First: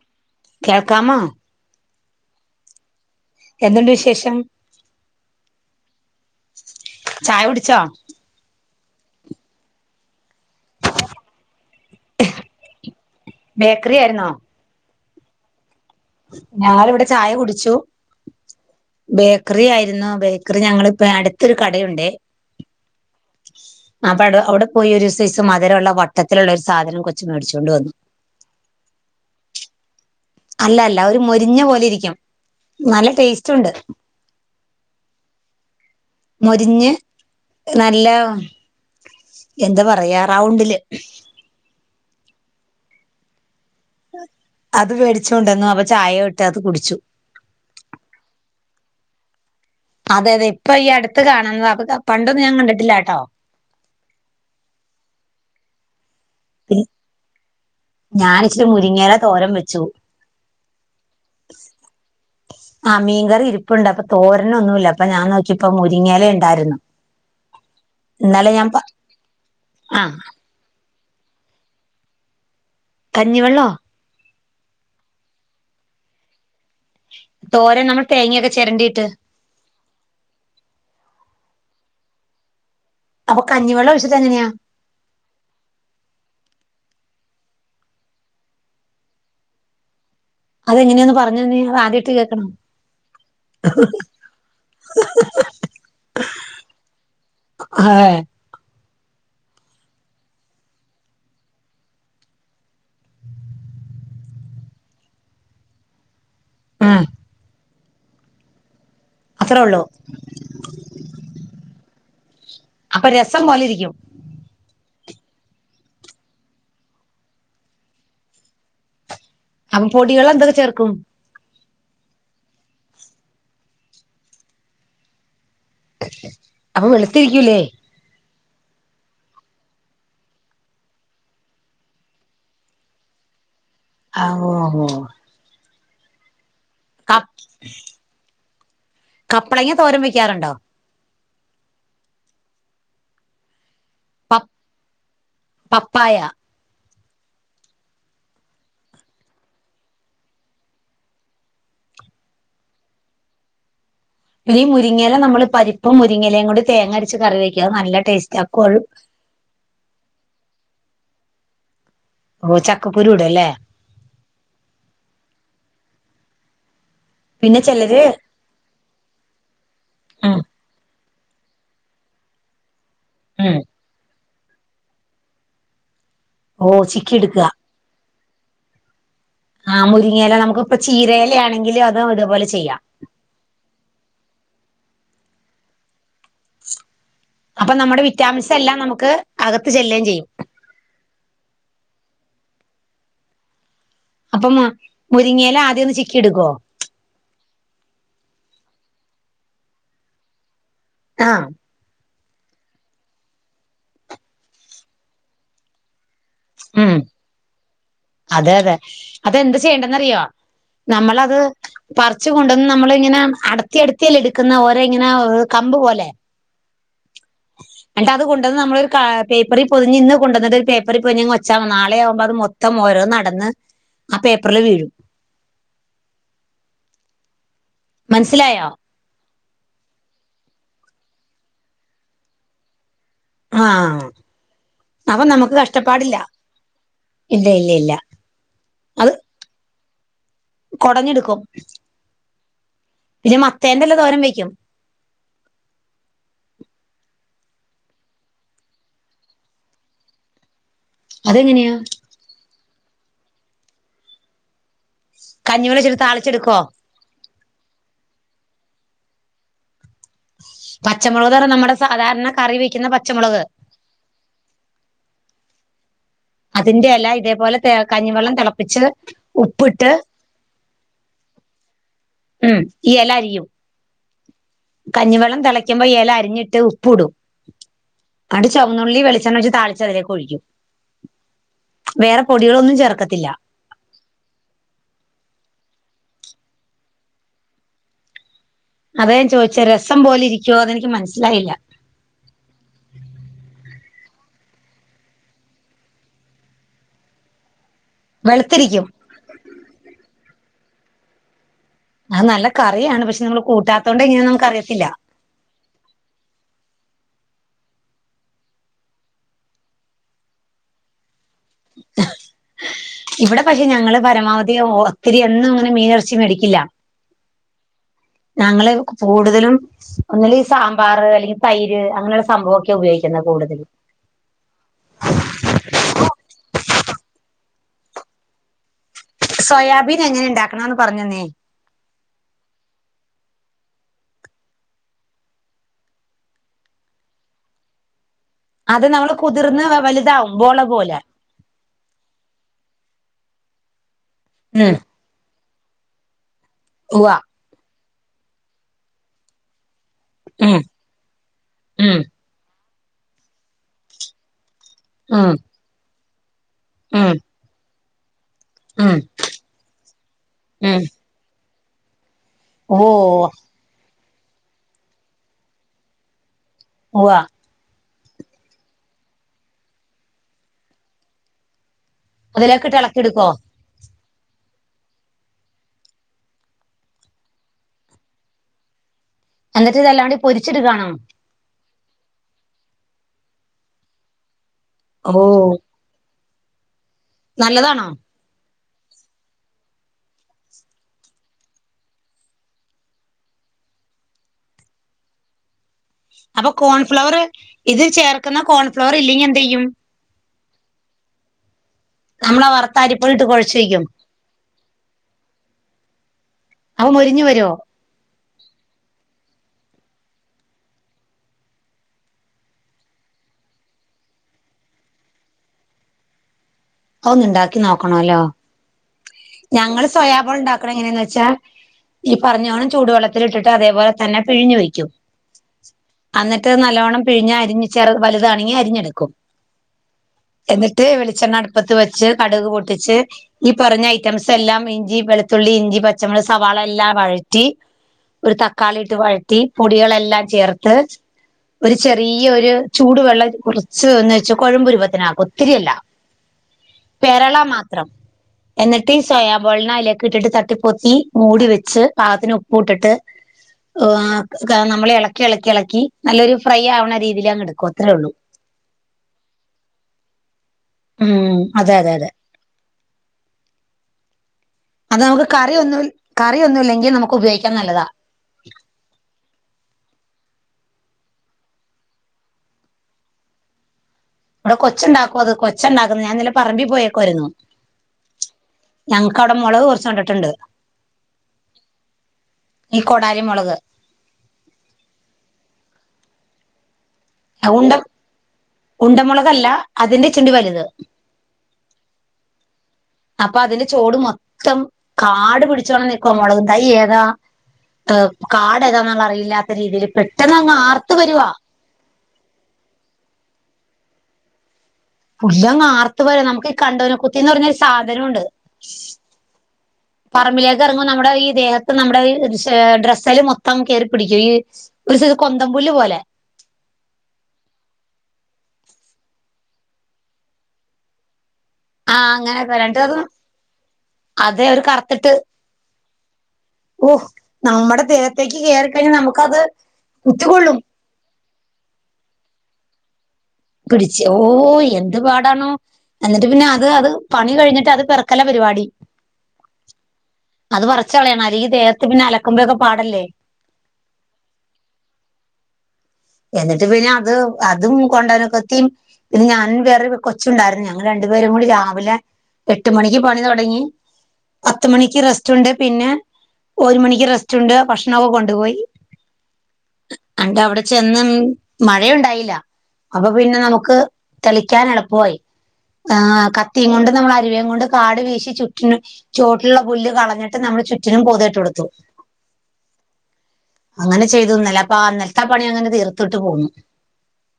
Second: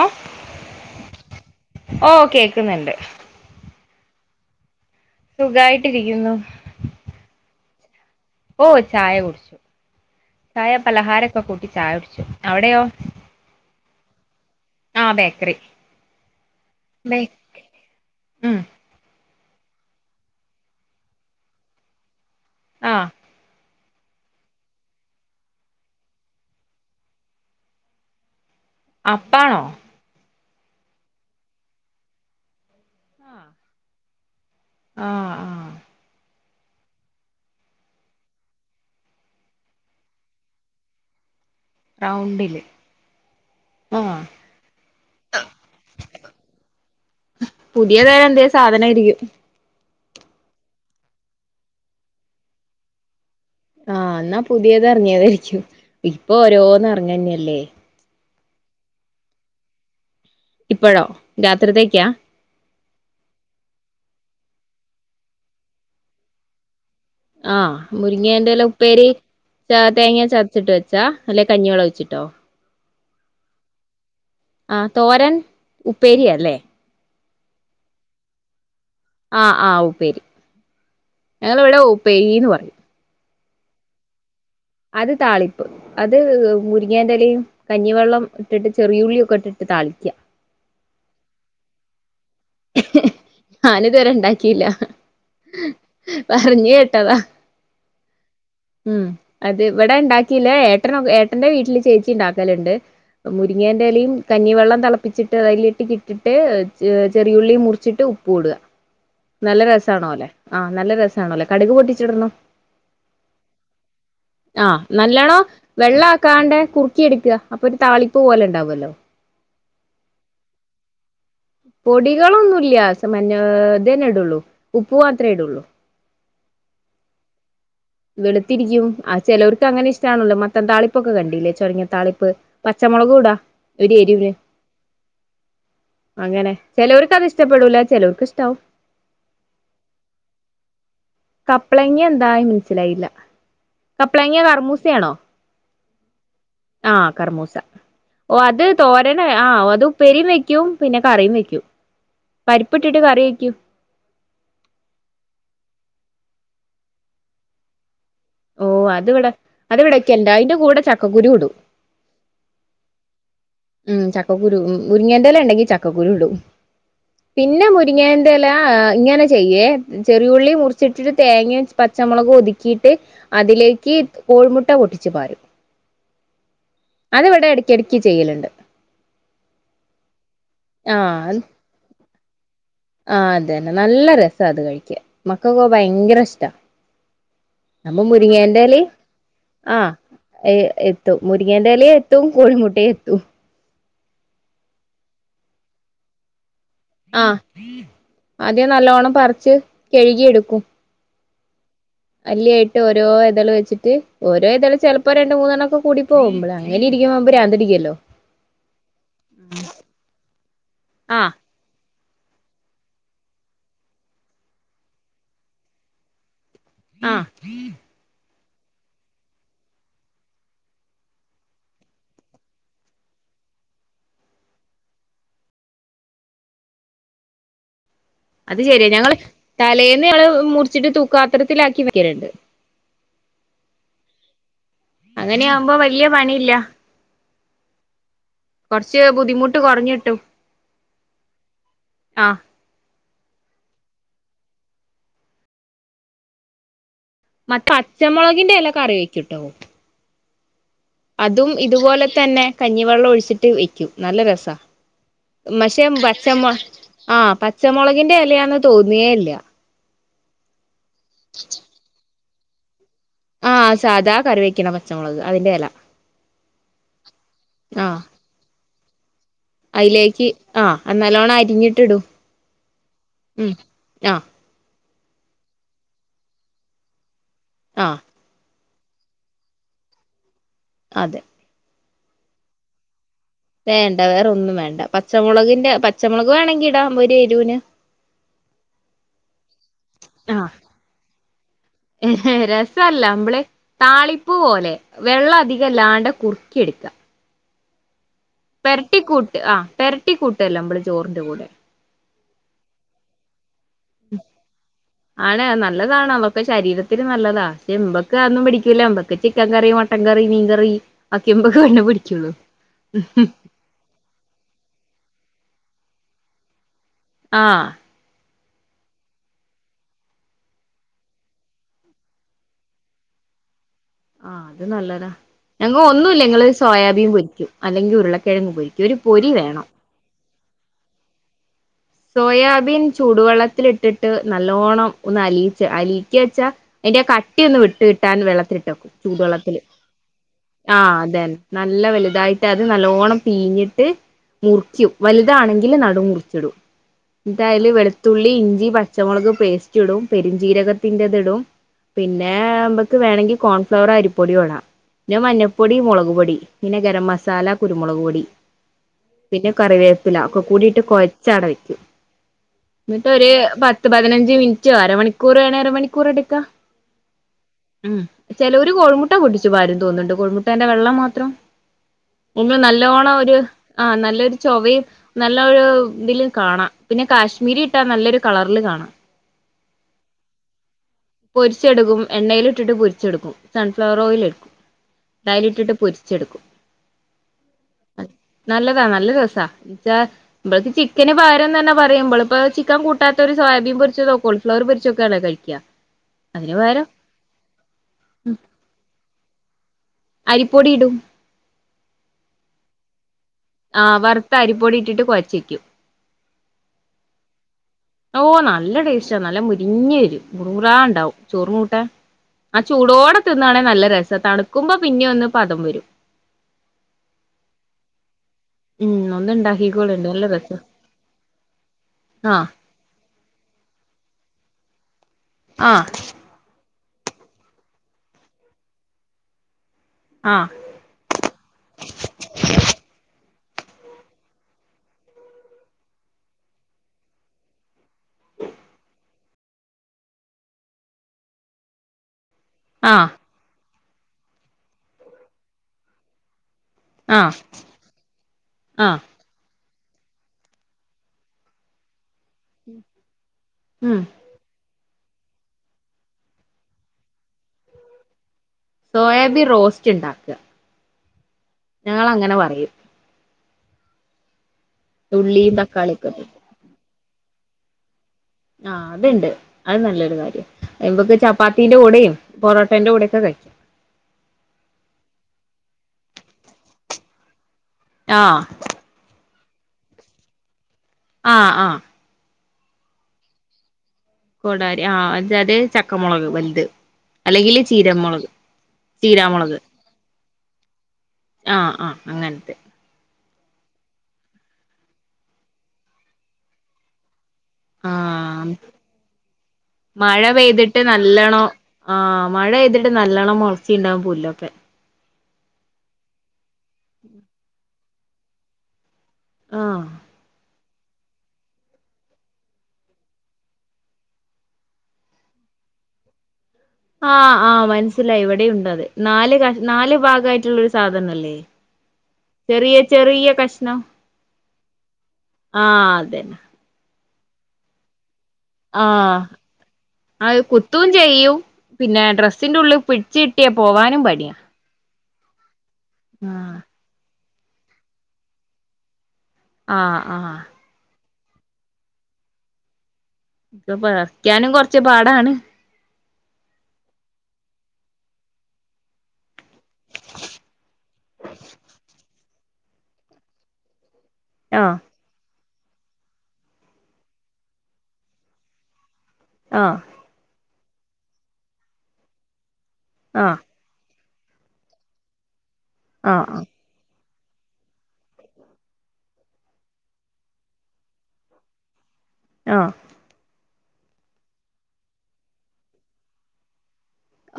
ആഹ് കേൾക്കാമോ ഓ കേക്കുന്ന്ണ്ട് എന്തുണ്ട് വിശേഷം സുഖായിട്ടിരിക്കുന്നു. ചായ കുടിച്ചോ? ഓ ചായ കുടിച്ചു ചായ പലഹാര ഒക്കെ കൂട്ടി ചായ കുടിച്ചു അവിടെയോ ബേക്കറി ആയിരുന്നോ? ആഹ് ബേക്കറി ഞാനിവിടെ ചായ ബേക്കറി കുടിച്ചു ഉം ബേക്കറി ആയിരുന്നു ബേക്കറി ഞങ്ങളിപ്പൊ അടുത്തൊരു കടയുണ്ടേ ആഹ് ആഹ് അപ്പ അ അവിടെ പോയി ഒരു സൈസ് മധുരള്ള വട്ടത്തിലുള്ള ഒരു സാധനം കൊച്ച് മേടിചോണ്ട് വന്നു അപ്പാണോ അല്ല അല്ല ഒരു മൊരിഞ്ഞ പോലെ ഇരിക്കും നല്ല ടേസ്റ്റ് ഉണ്ട് ആഹ് ആഹ് മുരിഞ്ഞ് നല്ല എന്താ പറയാ റൗണ്ടില് റൗണ്ടില് ആ അത് മേടിച്ച് കൊണ്ട് വന്നു അപ്പൊ ചായ ഇട്ട് അത് കുടിച്ചു. പുതിയതായ എന്തെലും സാധനായിരിക്കും അതെ അതെ ഇപ്പൊ ഈ അടുത്ത് കാണുന്നതാ പണ്ടൊന്നും ഞാൻ കണ്ടിട്ടില്ലാട്ടോ ആഹ് എന്നാ പുതിയത് ഇറങ്ങിയതായിരിക്കും ഇപ്പൊ ഓരോന്ന് ഇറങ്ങന്നെയല്ലേ ഞാനി ഇച്ചിരി മുരിങ്ങേല തോരം വെച്ചു ഇപ്പഴോ രാത്രിത്തേക്കാ ആ മീൻകറി ഇരിപ്പുണ്ട് അപ്പൊ തോരന ഒന്നുല്ലാ അപ്പൊ ഞാൻ നോക്കിയപ്പോ മുരിങ്ങേല ഇണ്ടായിരുന്നു ആഹ് മുരിങ്ങിയേന്റെ ഇല ഉപ്പേരി തേ ആ തേങ്ങ ച വച്ചിട്ട് വച്ചാ അല്ലേ കഞ്ഞിവള്ളം ഒഴിച്ചിട്ടോ? കഞ്ഞിവെള്ളോ ആ തോരൻ ഉപ്പേരി അല്ലേ തോരൻ നമ്മൾ തേങ്ങൊക്കെ ചിരണ്ടിയിട്ട് ആഹ് ആഹ് ഉപ്പേരി ഞങ്ങളിവിടെ ഉപ്പേരിന്ന് പറയും അപ്പൊ കഞ്ഞിവെള്ള ഒഴിച്ചിട്ടു എങ്ങനെയാ അത് താളിപ്പ് അത് മുരിങ്ങേന്റലയും കഞ്ഞിവെള്ളം ഇട്ടിട്ട് ചെറിയുള്ളിഒക്കെ ഇട്ടിട്ട് താളിക്കുക അതെങ്ങനെയെന്ന് പറഞ്ഞ് തന്നെ അത് ആദ്യ ആയിട്ട് കേൾക്കാണ് ഞാനിതുവരെ ഉണ്ടാക്കിയില്ല പറഞ് കേട്ടതാ ആഹ് ഉം അത് ഇവിടെ ഉണ്ടാക്കില്ലേ ഏട്ടന ഏട്ടന്റെ വീട്ടില് ചേച്ചി ഇണ്ടാക്കല്ണ്ട് മുരിങ്ങേന്റെലയും കഞ്ഞിവെള്ളം തിളപ്പിച്ചിട്ട് അതിലേട്ട് ഇട്ടിട്ട് ഉം മുറിച്ചിട്ട് ഉപ്പ് ഇടുക അത്രേ നല്ല ഉള്ളൂ രസാണോല്ലെ ആഹ് നല്ല രസാണോല്ലെ കടുക് പൊട്ടിച്ചിടണം അപ്പൊ രസം പോലെ ഇരിക്കും ആഹ് നല്ലോണം വെള്ള ആക്കാണ്ട് കുറുക്കി എടുക്കുക അപ്പൊ ഒരു താളിപ്പ് പോലെ ഉണ്ടാവും അല്ലോ അപ്പൊ പൊടികൾ എന്തൊക്കെ ചേർക്കും പൊടികളൊന്നും ഇല്ല ഇതന്നെ ഇടുള്ളൂ ഉപ്പ് മാത്രേ ഇടുള്ളൂ അപ്പൊ വെളുത്തിരിക്കൂല്ലേ വെളുത്തിരിക്കും ആ ചെലർക്ക് അങ്ങനെ ഇഷ്ടാണല്ലോ മത്തൻ താളിപ്പൊക്കെ കണ്ടീല്ലേ ചോരങ്ങ താളിപ്പ് പച്ചമുളകും ഇടാ ഒരു എരിവിന് ഓഹ് ഓഹ് അങ്ങനെ ചെലവർക്ക് ക അത് ഇഷ്ടപ്പെടൂല ചെലവർക്ക് ഇഷ്ടാവും. കപ്പളങ്ങ തോരൻ വെക്കാറുണ്ടോ കപ്പ്ളങ്ങ എന്തായ് മനസ്സിലായില്ല പ കപ്പളങ്ങ കറമൂസയാണോ? പപ്പായ ആഹ് കറമൂസ ഓ അത് തോരന ആഹ് അത് ഉപ്പേരിം വയ്ക്കും പിന്നെ കറിയും വെക്കൂ പരിപ്പ് ഇട്ടിട്ട് കറി വെക്കൂ ഈ മുരിങ്ങയില നമ്മള് പരിപ്പും മുരിങ്ങലയും കൂടി തേങ്ങരച്ച് കറി വെക്കും അത് നല്ല ടേസ് ഓ അതിവടെ അത് ഇവിടക്കെണ്ട് അതിന്റെ കൂടെ ചക്കക്കുരൂ ഇടും ഓ ചക്കക്കുരു ഇടുവല്ലേ ഉം ചക്കക്കുരു മുരിങ്ങൻ്റെല ഉണ്ടെങ്കിൽ ചക്കക്കുരു ഇടും പിന്നെ മുരിങ്ങേൻ്റ ല ഇങ്ങനെ ചെയ്യേ ഉം ചെറിയുള്ളി മുറിച്ചിട്ടിട്ട് തേങ്ങയും പച്ചമുളകും ഒതുക്കിട്ട് ഉം അതിലേക്ക് കോഴിമുട്ട പൊട്ടിച്ചു പാരും ഓ ചിക്കി എടുക്കുക അതിവടെ എട കിടക്ക് ചെയ്യലുണ്ട് ആഹ് മുരിങ്ങയില നമുക്ക് ഇപ്പൊ ചീരേയില ആഹ് ആണെങ്കിലും അതും ഇതുപോലെ ചെയ്യാം ആഹ് അതന്നെ നല്ല രസാ അത് കഴിക്കാൻ മക്കക്കൊ ഭയങ്കര ഇഷ്ടാ അപ്പൊ നമ്മുടെ നമ്മ വിറ്റാമിൻസ് എല്ലാം നമുക്ക് അകത്ത് ചെല്ലുകയും ചെയ്യും ഏ എത്തും മുരിങ്ങന്റെലയും എത്തും കോഴിമുട്ടേ എത്തും അപ്പം മുരിങ്ങയില ആദ്യം ഒന്ന് ചിക്കി എടുക്കോ ആഹ് ആദ്യം നല്ലോണം പറച്ച് കഴുകിയെടുക്കും ആഹ് അല്ലി ആയിട്ട് ഓരൊ ഇതള് വെച്ചിട്ട് ഓരോ ഇതള് ചിലപ്പോ രണ്ട മൂന്നെണ്ണൊക്കെ കൂടി പോകുമ്പള് അങ്ങനെ ഉം ഇരിക്കുമ്പോ ഭ്രാന്ത് പിടിക്കുവല്ലോ അതെ അതെ അതെന്ത് ചെയ്യണ്ടെന്നറിയോ ആഹ് നമ്മളത് പറിച്ച് കൊണ്ടന്ന് നമ്മളിങ്ങനെ അടത്തി അടുത്തിഅല്ലേ എടുക്കുന്നേ ഓര ഇങ്ങനെ കമ്പ് പോലെ ആഹ് എന്നിട്ട് അത് കൊണ്ടന്ന് നമ്മളൊരു കാ പേപ്പറിൽ പൊതിഞ്ഞ് ഇന്ന് കൊണ്ടന്നിട്ട് ഒരു പേപ്പറിൽ പൊതിഞ്ഞ് അങ്ങ് വെച്ച മതി നാളെ ആവുമ്പോ അത് മൊ ത്തം ഓരോ അടന്ന് ആ പേപ്പറില് വീഴും അത് മനസ്സിലായോ ശരിയാ ഞങ്ങള് തലേന്ന് ഞങ്ങള് മുറിച്ചിട്ട് തൂക്കാത്രത്തിലാക്കി വെയ്ക്കലുണ്ട് ആഹ് അപ്പൊ നമുക്ക് അങ്ങനെയാവുമ്പോ വലിയ കഷ്ടപ്പാടില്ല പണിയില്ല ഇല്ല ഇല്ല ഇല്ല കൊർച്ച് ബുദ്ധിമുട്ട് കൊറഞ്ഞിട്ടും കൊടഞ്ഞ്ടുക്കും ആഹ് പിന്നെ മത്തേന്റെല തോരൻ വെക്കും മറ്റ പച്ചമുളകിന്റെ എല കറി വെക്കുട്ടോ അതും അതെങ്ങനെയാ ഇതുപോലെ തന്നെ കഞ്ഞിവെള്ളം ഒഴിച്ചിട്ട് വെക്കും നല്ല രസാ മഷേ കഞ്ഞിവെള്ളൊഴിച്ചിട്ട് പച്ചമ താളിച്ചെടുക്കോ ആഹ് പച്ചമുളകിന്റെ എലയാന്ന് തോന്നേല്ല പച്ചമുളക് പറഞ്ഞ നമ്മുടെ സാധാരണ കറി വെക്കുന്ന പച്ചമുളക് ആഹ് സാധാ കറി വെക്കണ പച്ചമുളക് അതിന്റെ എല അതിന്റെ എല ഇതേപോലെ തെ ആഹ് കഞ്ഞിവെള്ളം തിളപ്പിച്ച് ഉപ്പിട്ട് അയിലേക്ക് ആഹ് നല്ലോണം അരിഞ്ഞിട്ടിടും ഉം ഈ എല അരിയും ഉം ആഹ് കഞ്ഞിവെള്ളം തിളയ്ക്കുമ്പോ ഈ എല അരിഞ്ഞിട്ട് ഉപ്പ് ഇടും ആഹ് പട് ചൊവുന്നുള്ളി വെളിച്ചെണ്ണ വെച്ച് താളിച്ച് അതിലേക്ക് ഒഴിക്കും അതെ വേറെ പൊടികളൊന്നും ചേർക്കത്തില്ല വേണ്ട വേറെ ഒന്നും വേണ്ട പച്ചമുളകിന്റെ പച്ചമുളക് വേണങ്കി ഇടാ ഒരു എരൂന് അതാ ഞാൻ ചോദിച്ചെ രസം പോലെ ഇരിക്കുവോ അത് എനിക്ക് മനസ്സിലായില്ല ഇഹ് രസല്ല അമ്പള് താളിപ്പ് പോലെ വെള്ളം അധികം ഇല്ലാണ്ടെ കുറുക്കി എടുക്ക വെളുത്തിരിക്കും പെരട്ടിക്കൂട്ട് ആഹ് പെരട്ടിക്കൂട്ടല്ലൊ മ്പള് ചോറിന്റെ കൂടെ അത് നല്ല കറിയാണ് പക്ഷെ നമ്മള് കൂട്ടാത്തോണ്ട് എങ്ങനെയാ നമുക്ക് അറിയത്തില്ല ആണ് അത് നല്ലതാണ് അതൊക്കെ ശരീരത്തിന് നല്ലതാ പക്ഷെ ഇമ്പക്ക് അതൊന്നും പിടിക്കൂല ഇമ്പ ക്ക് ചിക്കൻ കറി മട്ടൻകറി മീൻകറി ഒക്കെ ഇമ്പക്ക് കണ്ണ് പിടിക്കുള്ളൂ ഇവിടെ പക്ഷെ ഞങ്ങള് പരമാവധി ഒത്തിരി എന്നും അങ്ങനെ മീനു ഇറച്ചി മേടിക്കില്ല ആഹ് ഞങ്ങള് കൂടുതലും ഒന്നൂല്ലേ ഈ സാമ്പാർ അല്ലെങ്കിൽ തൈര് അങ്ങനെയുള്ള സംഭവൊക്കെ ഉപയോഗിക്കുന്നത് കൂടുതൽ ആഹ് അത് നല്ലതാ ഞങ്ങ ഒന്നുംല്ല ആഹ് അത് നല്ലതാ ഞൻക്ക് ഒന്നും ഇല്ലെങ്കിൾ സോയാബീൻ പൊരിക്കും അല്ലെങ്കിൽ ഉരുളക്കിഴങ്ങ് പൊരിക്കും ഒരു പൊരി വേണം സോയാബീൻ എങ്ങനെ ഉണ്ടാക്കണന്ന് പറഞ്ഞന്നേ സോയാബീൻ ചൂടുവെള്ളത്തിലിട്ടിട്ട് നല്ലോണ്ണം ഒന്ന് അലീക്കാ അലീക്കാച്ച അയിന്റെ ആ കട്ടിയൊന്ന് വിട്ട് കിട്ടാൻ അത് വെള്ളത്തിട്ടക്കും നമ്മള് ചൂട്വെള്ളത്തില് കുതിർന്ന് വലുതാവും ബോള ആഹ് പോലെ അതന്നെ നല്ല വലുതായിട്ട് അത് നല്ലോണ്ണം പീഞ്ഞിട്ട് ഉം മുറിക്കും വലുതാണെങ്കിൽ നടു മുറിച്ചിടും ഉവ്വ ഇൻറ്റയ്ല് വെളുത്തുള്ളി ഇഞ്ചി പച്ചമുളക് പേസ്റ്റ് റ്റിടും ഉം പെരഞ്ചീരകത്തിന്റെത് ഇടും ഉം പിന്നെ മ്പ ക്ക് വേണെങ്കിൽ കോൺഫ്ലവറോ അരിപ്പൊടിയോ ഇടാം പിന്നെ ഉം മഞ്ഞപ്പൊടി മുളക് പൊടി പിന്നെ ഗരം ഉം മസാല കുരുമുളക് പൊടി ഉം പിന്നെ കറിവേപ്പില ഒക്കെ ഉം കൂടിട്ട് കുഴച്ചവിടെ ഓ ന്നട്ട് ഒരു പത്ത് പതിനഞ്ച് മിനിറ്റൊ അരമണിക്കൂർ വേണേ അര മണിക്കൂർ എടുക്കാ ഉവ്വ ഉം ചെലോരു കോഴിമുട്ട പൊട്ടിച്ചു പാരും തോന്നുന്നുണ്ട് കോഴിമുട്ടേന്റെ വെള്ളം മാത്രം ഒന്ന് അതിലേക്കിട്ട് നല്ലോണം ഇളക്കിയെടുക്കോ ഒരു ആഹ് നല്ലൊരു ചൊവയും നല്ലൊരു ഇതില് കാണാം പിന്നെ കാശ്മീരി ഇട്ടാ നല്ലൊരു കളറിൽ കാണാം എന്നിട്ട് ഇതെല്ലാണ്ട പൊരിച്ചെടുക്കാണോ പൊരിച്ചെടുക്കും എണ്ണയിൽ ഇട്ടിട്ട് പൊരിച്ചെടുക്കും സൺഫ്ലവർ ഓയിൽ എടുക്കും ഓ അതിൽ ഇട്ടിട്ട് പൊരി ച്ചെടുക്കും നല്ലതാണോ നല്ലതാ നല്ല രസാ ച്ചാ ഇമ്പളിത് ചിക്കന് പകരം തന്നെ പറയും ഇമ്പളിപ്പൊ ചിക്കൻ കൂട്ടാത്തതോര് സോയാബീൻ പൊരിച്ചതോ കോളിഫ്ലവർ പൊരിച്ചോക്കെയാണല്ലോ കഴിക്കാ അപ്പൊ അതിന് പകരം കോൺഫ്ലവർ ഇത് ചേർക്കുന്ന കോൺഫ്ലവർ ഇല്ലെങ്കിൽ എന്ത് ചെയ്യും അരിപ്പൊടി ഇടും നമ്മള വറുത്ത അരിപ്പൊടി ഇട്ട് കൊഴ ആഹ് വറുത്ത അരിപ്പൊടി ഇട്ടിട്ട് കൊഴച്ചയ്ക്കും അവ മൊരിഞ്ഞു വരോ ഓഹ് നല്ല ടേസ്റ്റാ നല്ല മുരിഞ്ഞ് വരും മുറു മുറാ ഉണ്ടാവും ചോറിന് കൂട്ട ആ ചൂടോടെ തിന്നാണെ നല്ല രസാ തണുക്കുമ്പോ പിന്നെ ഒന്ന് പദം വരും അതൊന്നുണ്ടാക്കി നോക്കണല്ലോ ഉം ഒന്ന് ഞങ്ങള് ഇണ്ടാക്കിക്കോളിണ്ട് നല്ല സോയാബോൾ രസാ ഉണ്ടാക്ക്ണെ എങ്ങനെയന്ന് വച്ചാ ഈ ആഹ് പറഞ്ഞോണം ചൂടുവെള്ളത്തിലിട്ടിട്ട് അതേപോലെ തന്നെ പിഴിഞ്ഞു വെക്കും ആഹ് അന്നിട്ട് നല്ലോണം പിഴിഞ്ഞ് അരിഞ്ഞ് ചെറു വലുതാണെങ്കിൽ അരിഞ്ഞെടുക്കും ആഹ് എന്നിട്ട് വെളിച്ചെണ്ണ അടുപ്പത്ത് വെച്ച് കടുക് പൊട്ടിച്ച്,, ഈ പറഞ്ഞ ഐറ്റംസ് എല്ലാം ഇഞ്ചി വെളുത്തുള്ളി ഇഞ്ചി പച്ചമുള സവാള എല്ലാം വഴറ്റി ഒരു തക്കാളി ഇട്ട് വഴറ്റി പൊടികളെല്ലാം ചേർത്ത് ഒരു ചെറിയൊരു ചൂട് ആഹ് വെള്ളം കുറച്ച് ഒന്ന് വെച്ച കൊഴമ്പ് രൂപത്തിലാക്കും ഒത്തിരിയല്ല ആഹ് പേരളമാത്രം എന്നിട്ട്,, ആഹ് സോയബോളിനെ അതിലേക്ക് ഇട്ടിട്ട് തട്ടിപ്പൊത്തി മൂടി വെച്ച് പാകത്തിന് ഉപ് ഉപ്പുട്ടിട്ട് ഉം ആഹ് നമ്മള് ഇളക്കി ഇളക്കി ഇളക്കി നല്ലൊരു ഫ്രൈ ആവണ രീതിയിൽ അങ്ങ് എടുക്കും അത്രേ ഉള്ളൂ സോയാബിൻ റോസ്റ്റ് ഉണ്ടാക്ക ഉം അതെ അതെ അതെ അങ്ങനെ പറയും അത് നമുക്ക് കറി ഉള്ളിയും ഒന്നും തക്കാളിയൊക്കെ ഇട്ടിട്ട് കറി ഒന്നും ഇല്ലെങ്കിൽ നമുക്ക് ഉപയോഗിക്കാൻ നല്ലതാ ആഹ് അത്ണ്ട് അത് നല്ലൊരു കാര്യ നമ്മക്ക് ചപ്പാത്തിന്റെ കൂടെയും പൊറോട്ടേന്റെ കൂടെക്കെ കഴിക്കാം ഇവിടെ കൊച്ച ഉണ്ടാക്കോ അത് കൊച്ച ഉണ്ടാക്കന്ന് ഞാൻ ഇന്നലെ പറമ്പിൽ പോയേക്കയിരുന്നു ആഹ് ഞങ്ങക്കവിടെ മുളക് കുറച്ച് നട്ടിട്ടുണ്ട് ആഹ് ആഹ് ഈ കൊടാലി മുളക് കോടാരി ആഹ് എന്ത അത് ചക്കമുളക് വലുത് അല്ലെങ്കില് ഉണ്ട ചീരമുളക് ഉണ്ടമുളകല്ല ചീരാമുളക് അതിന്റെ ഇച്ചിരി വലുത് ആഹ് ആഹ് അങ്ങനത്തെ അപ്പൊ അതിന്റെ ചോട് മൊത്തം കാടു പിടിച്ചോണം നിക്കുവ മുളക് തൈ ഏതാ ആ കാട് താന്നുള്ള അറിയില്ലാത്ത രീതിയിൽ പെട്ടെന്ന് അങ്ങ് ആർത്ത് വരുവാ ആഹ് മഴെയ്തിട്ട് നല്ലവണ്ണം മുളച്ചിണ്ടാവും പുല്ലൊക്കെ പുല്ലങ്ങ് ആർത്ത് പോരാ നമുക്ക് ഈ കണ്ടപന കുത്തിന്ന് പറഞ്ഞരു സാധനംണ്ട് ആ പറമ്പില് ഇറങ്ങോ നമ്മുടെ ഈ ദേഹത്ത് നമ്മുടെ ഡ്രസ്സൽ മൊത്തം കയറിപ്പിടിക്കും ഈ ഒരു സയ്സ് കൊന്തംപുല്ല് പോലെ ആഹ് ആഹ് മനസ്സിലായി ഇവിടെ ഉണ്ട് അത് നാല് കഷ് നാല് ഭാഗമായിട്ടുള്ള ഒരു സാധനം അല്ലേ ആഹ് അങ്ങനെ ചെറിയ വരാണ്ട് അത് ചെറിയ കഷ്ണം അതെ ഒരു കറുത്തിട്ട് ആഹ് അതന്നെ ഓഹ് നമ്മുടെ ദേഹത്തേക്ക് കയറിക്കഴിഞ്ഞാൽ നമുക്കത് കുത്തിി കൊള്ളും ത്തയും ചെയ്യും പിന്നെ ഡ്രസ്സിന്റെ ഉള്ളിൽ പിടിച്ച് പോവാനും പിടിച്ച് ഓ പണിയാ എ പാടാണോ എന്നിട്ട് പിന്നെ അത് അത് പണി കഴിഞ്ഞിട്ട് അത് പെറ ക്കല പരിപാടി ആഹ് ആഹ് അത് പറിച്ച് കളയണം അല്ലെങ്കിൽ ദേഹത്ത് പിന്നെ അലക്കുമ്പൊക്കെ പാടല്ലേ ഇത് പറിക്കാനും കുറച്ച് പാടാണ് എന്നിട്ട് പിന്നെ അത് അതും കൊണ്ടോന കത്തിയും പിന്നെ ഞാൻ വേറെൊരു കൊച്ചുണ്ടായിരുന്നു ഞങ്ങൾ രണ്ടുപേരും കൂടി രാവിലെ എട്ട് മണിക്ക് പണി തുടങ്ങി പത്ത് ആഹ് മണിക്ക് റെസ്‌റ്റ് ഉണ്ട് പിന്നെ ഒരു മണിക്ക് റെസ്റ്റ് ഉണ്ട് ഭക്ഷണ ഒക്കെ കൊണ്ടുപോയി ആഹ് അണ്ട് അവിടെ ചെന്ന് മഴയുണ്ടായില്ല അപ്പൊ ആഹ് പിന്നെ നമുക്ക് തെളിക്കാൻ എളുപ്പമായി ആഹ് കത്തിയും കൊണ്ട് നമ്മൾ അരുവേയും കൊണ്ട് കാട് വീശി ചുറ്റ ചൊട്ടിലുള്ള പുല്ല് കളഞ്ഞിട്ട് നമ്മള് ചുറ്റിനും പൊതട്ട്ടുത്തു. ആഹ് അങ്ങനെ ചെയ്തുന്നലേ അപ്പാ ആ ഇന്നൽത്തെ ആ പണി അങ്ങനെ തീർത്തിട്ട് പോന്നു.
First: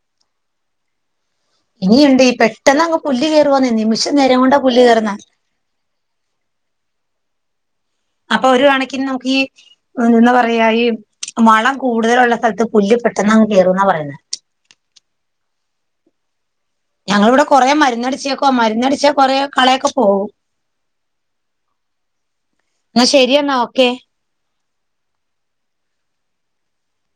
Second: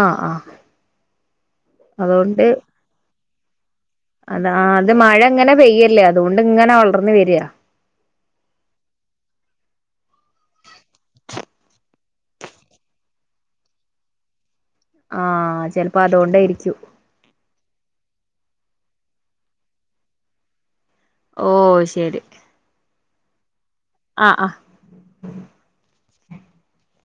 ആഹ് ആഹ് ഇനിയുണ്ട് ഈ അതുകൊണ്ട് പെട്ടെന്ന് അങ്ങ് പുല്ല് കയറുവാന്ന് നിമിഷ അത് ആഹ് അത് മഴങ്ങനെ പെയ്യല്ലേ അതുകൊണ്ട് ഇങ്ങനെ വളർന്നു വരാ. അപ്പൊ ഒരു കണക്കിന് നമുക്ക് ഈ എന്താ പറയാ ഈ വളം കൂടുതലുള്ള സ്ഥൽത്ത് പുല്ല് പെട്ടെന്ന്ങ് കേറുന്നാ പറയന്നേ. ആഹ് ചെൽപ്പോ അതൊണ്ട് ആയിരിക്കും. ഞങ്ങളിവിടെ കൊറേ മരുന്നടിച്ചേക്കോ മരുന്നടിച്ച കൊറേ കളയൊക്കെ പോവും. ഓഹ് ശരി. ന്നാ ശരിയെന്നാ ഓക്കെ. ആഹ് അ.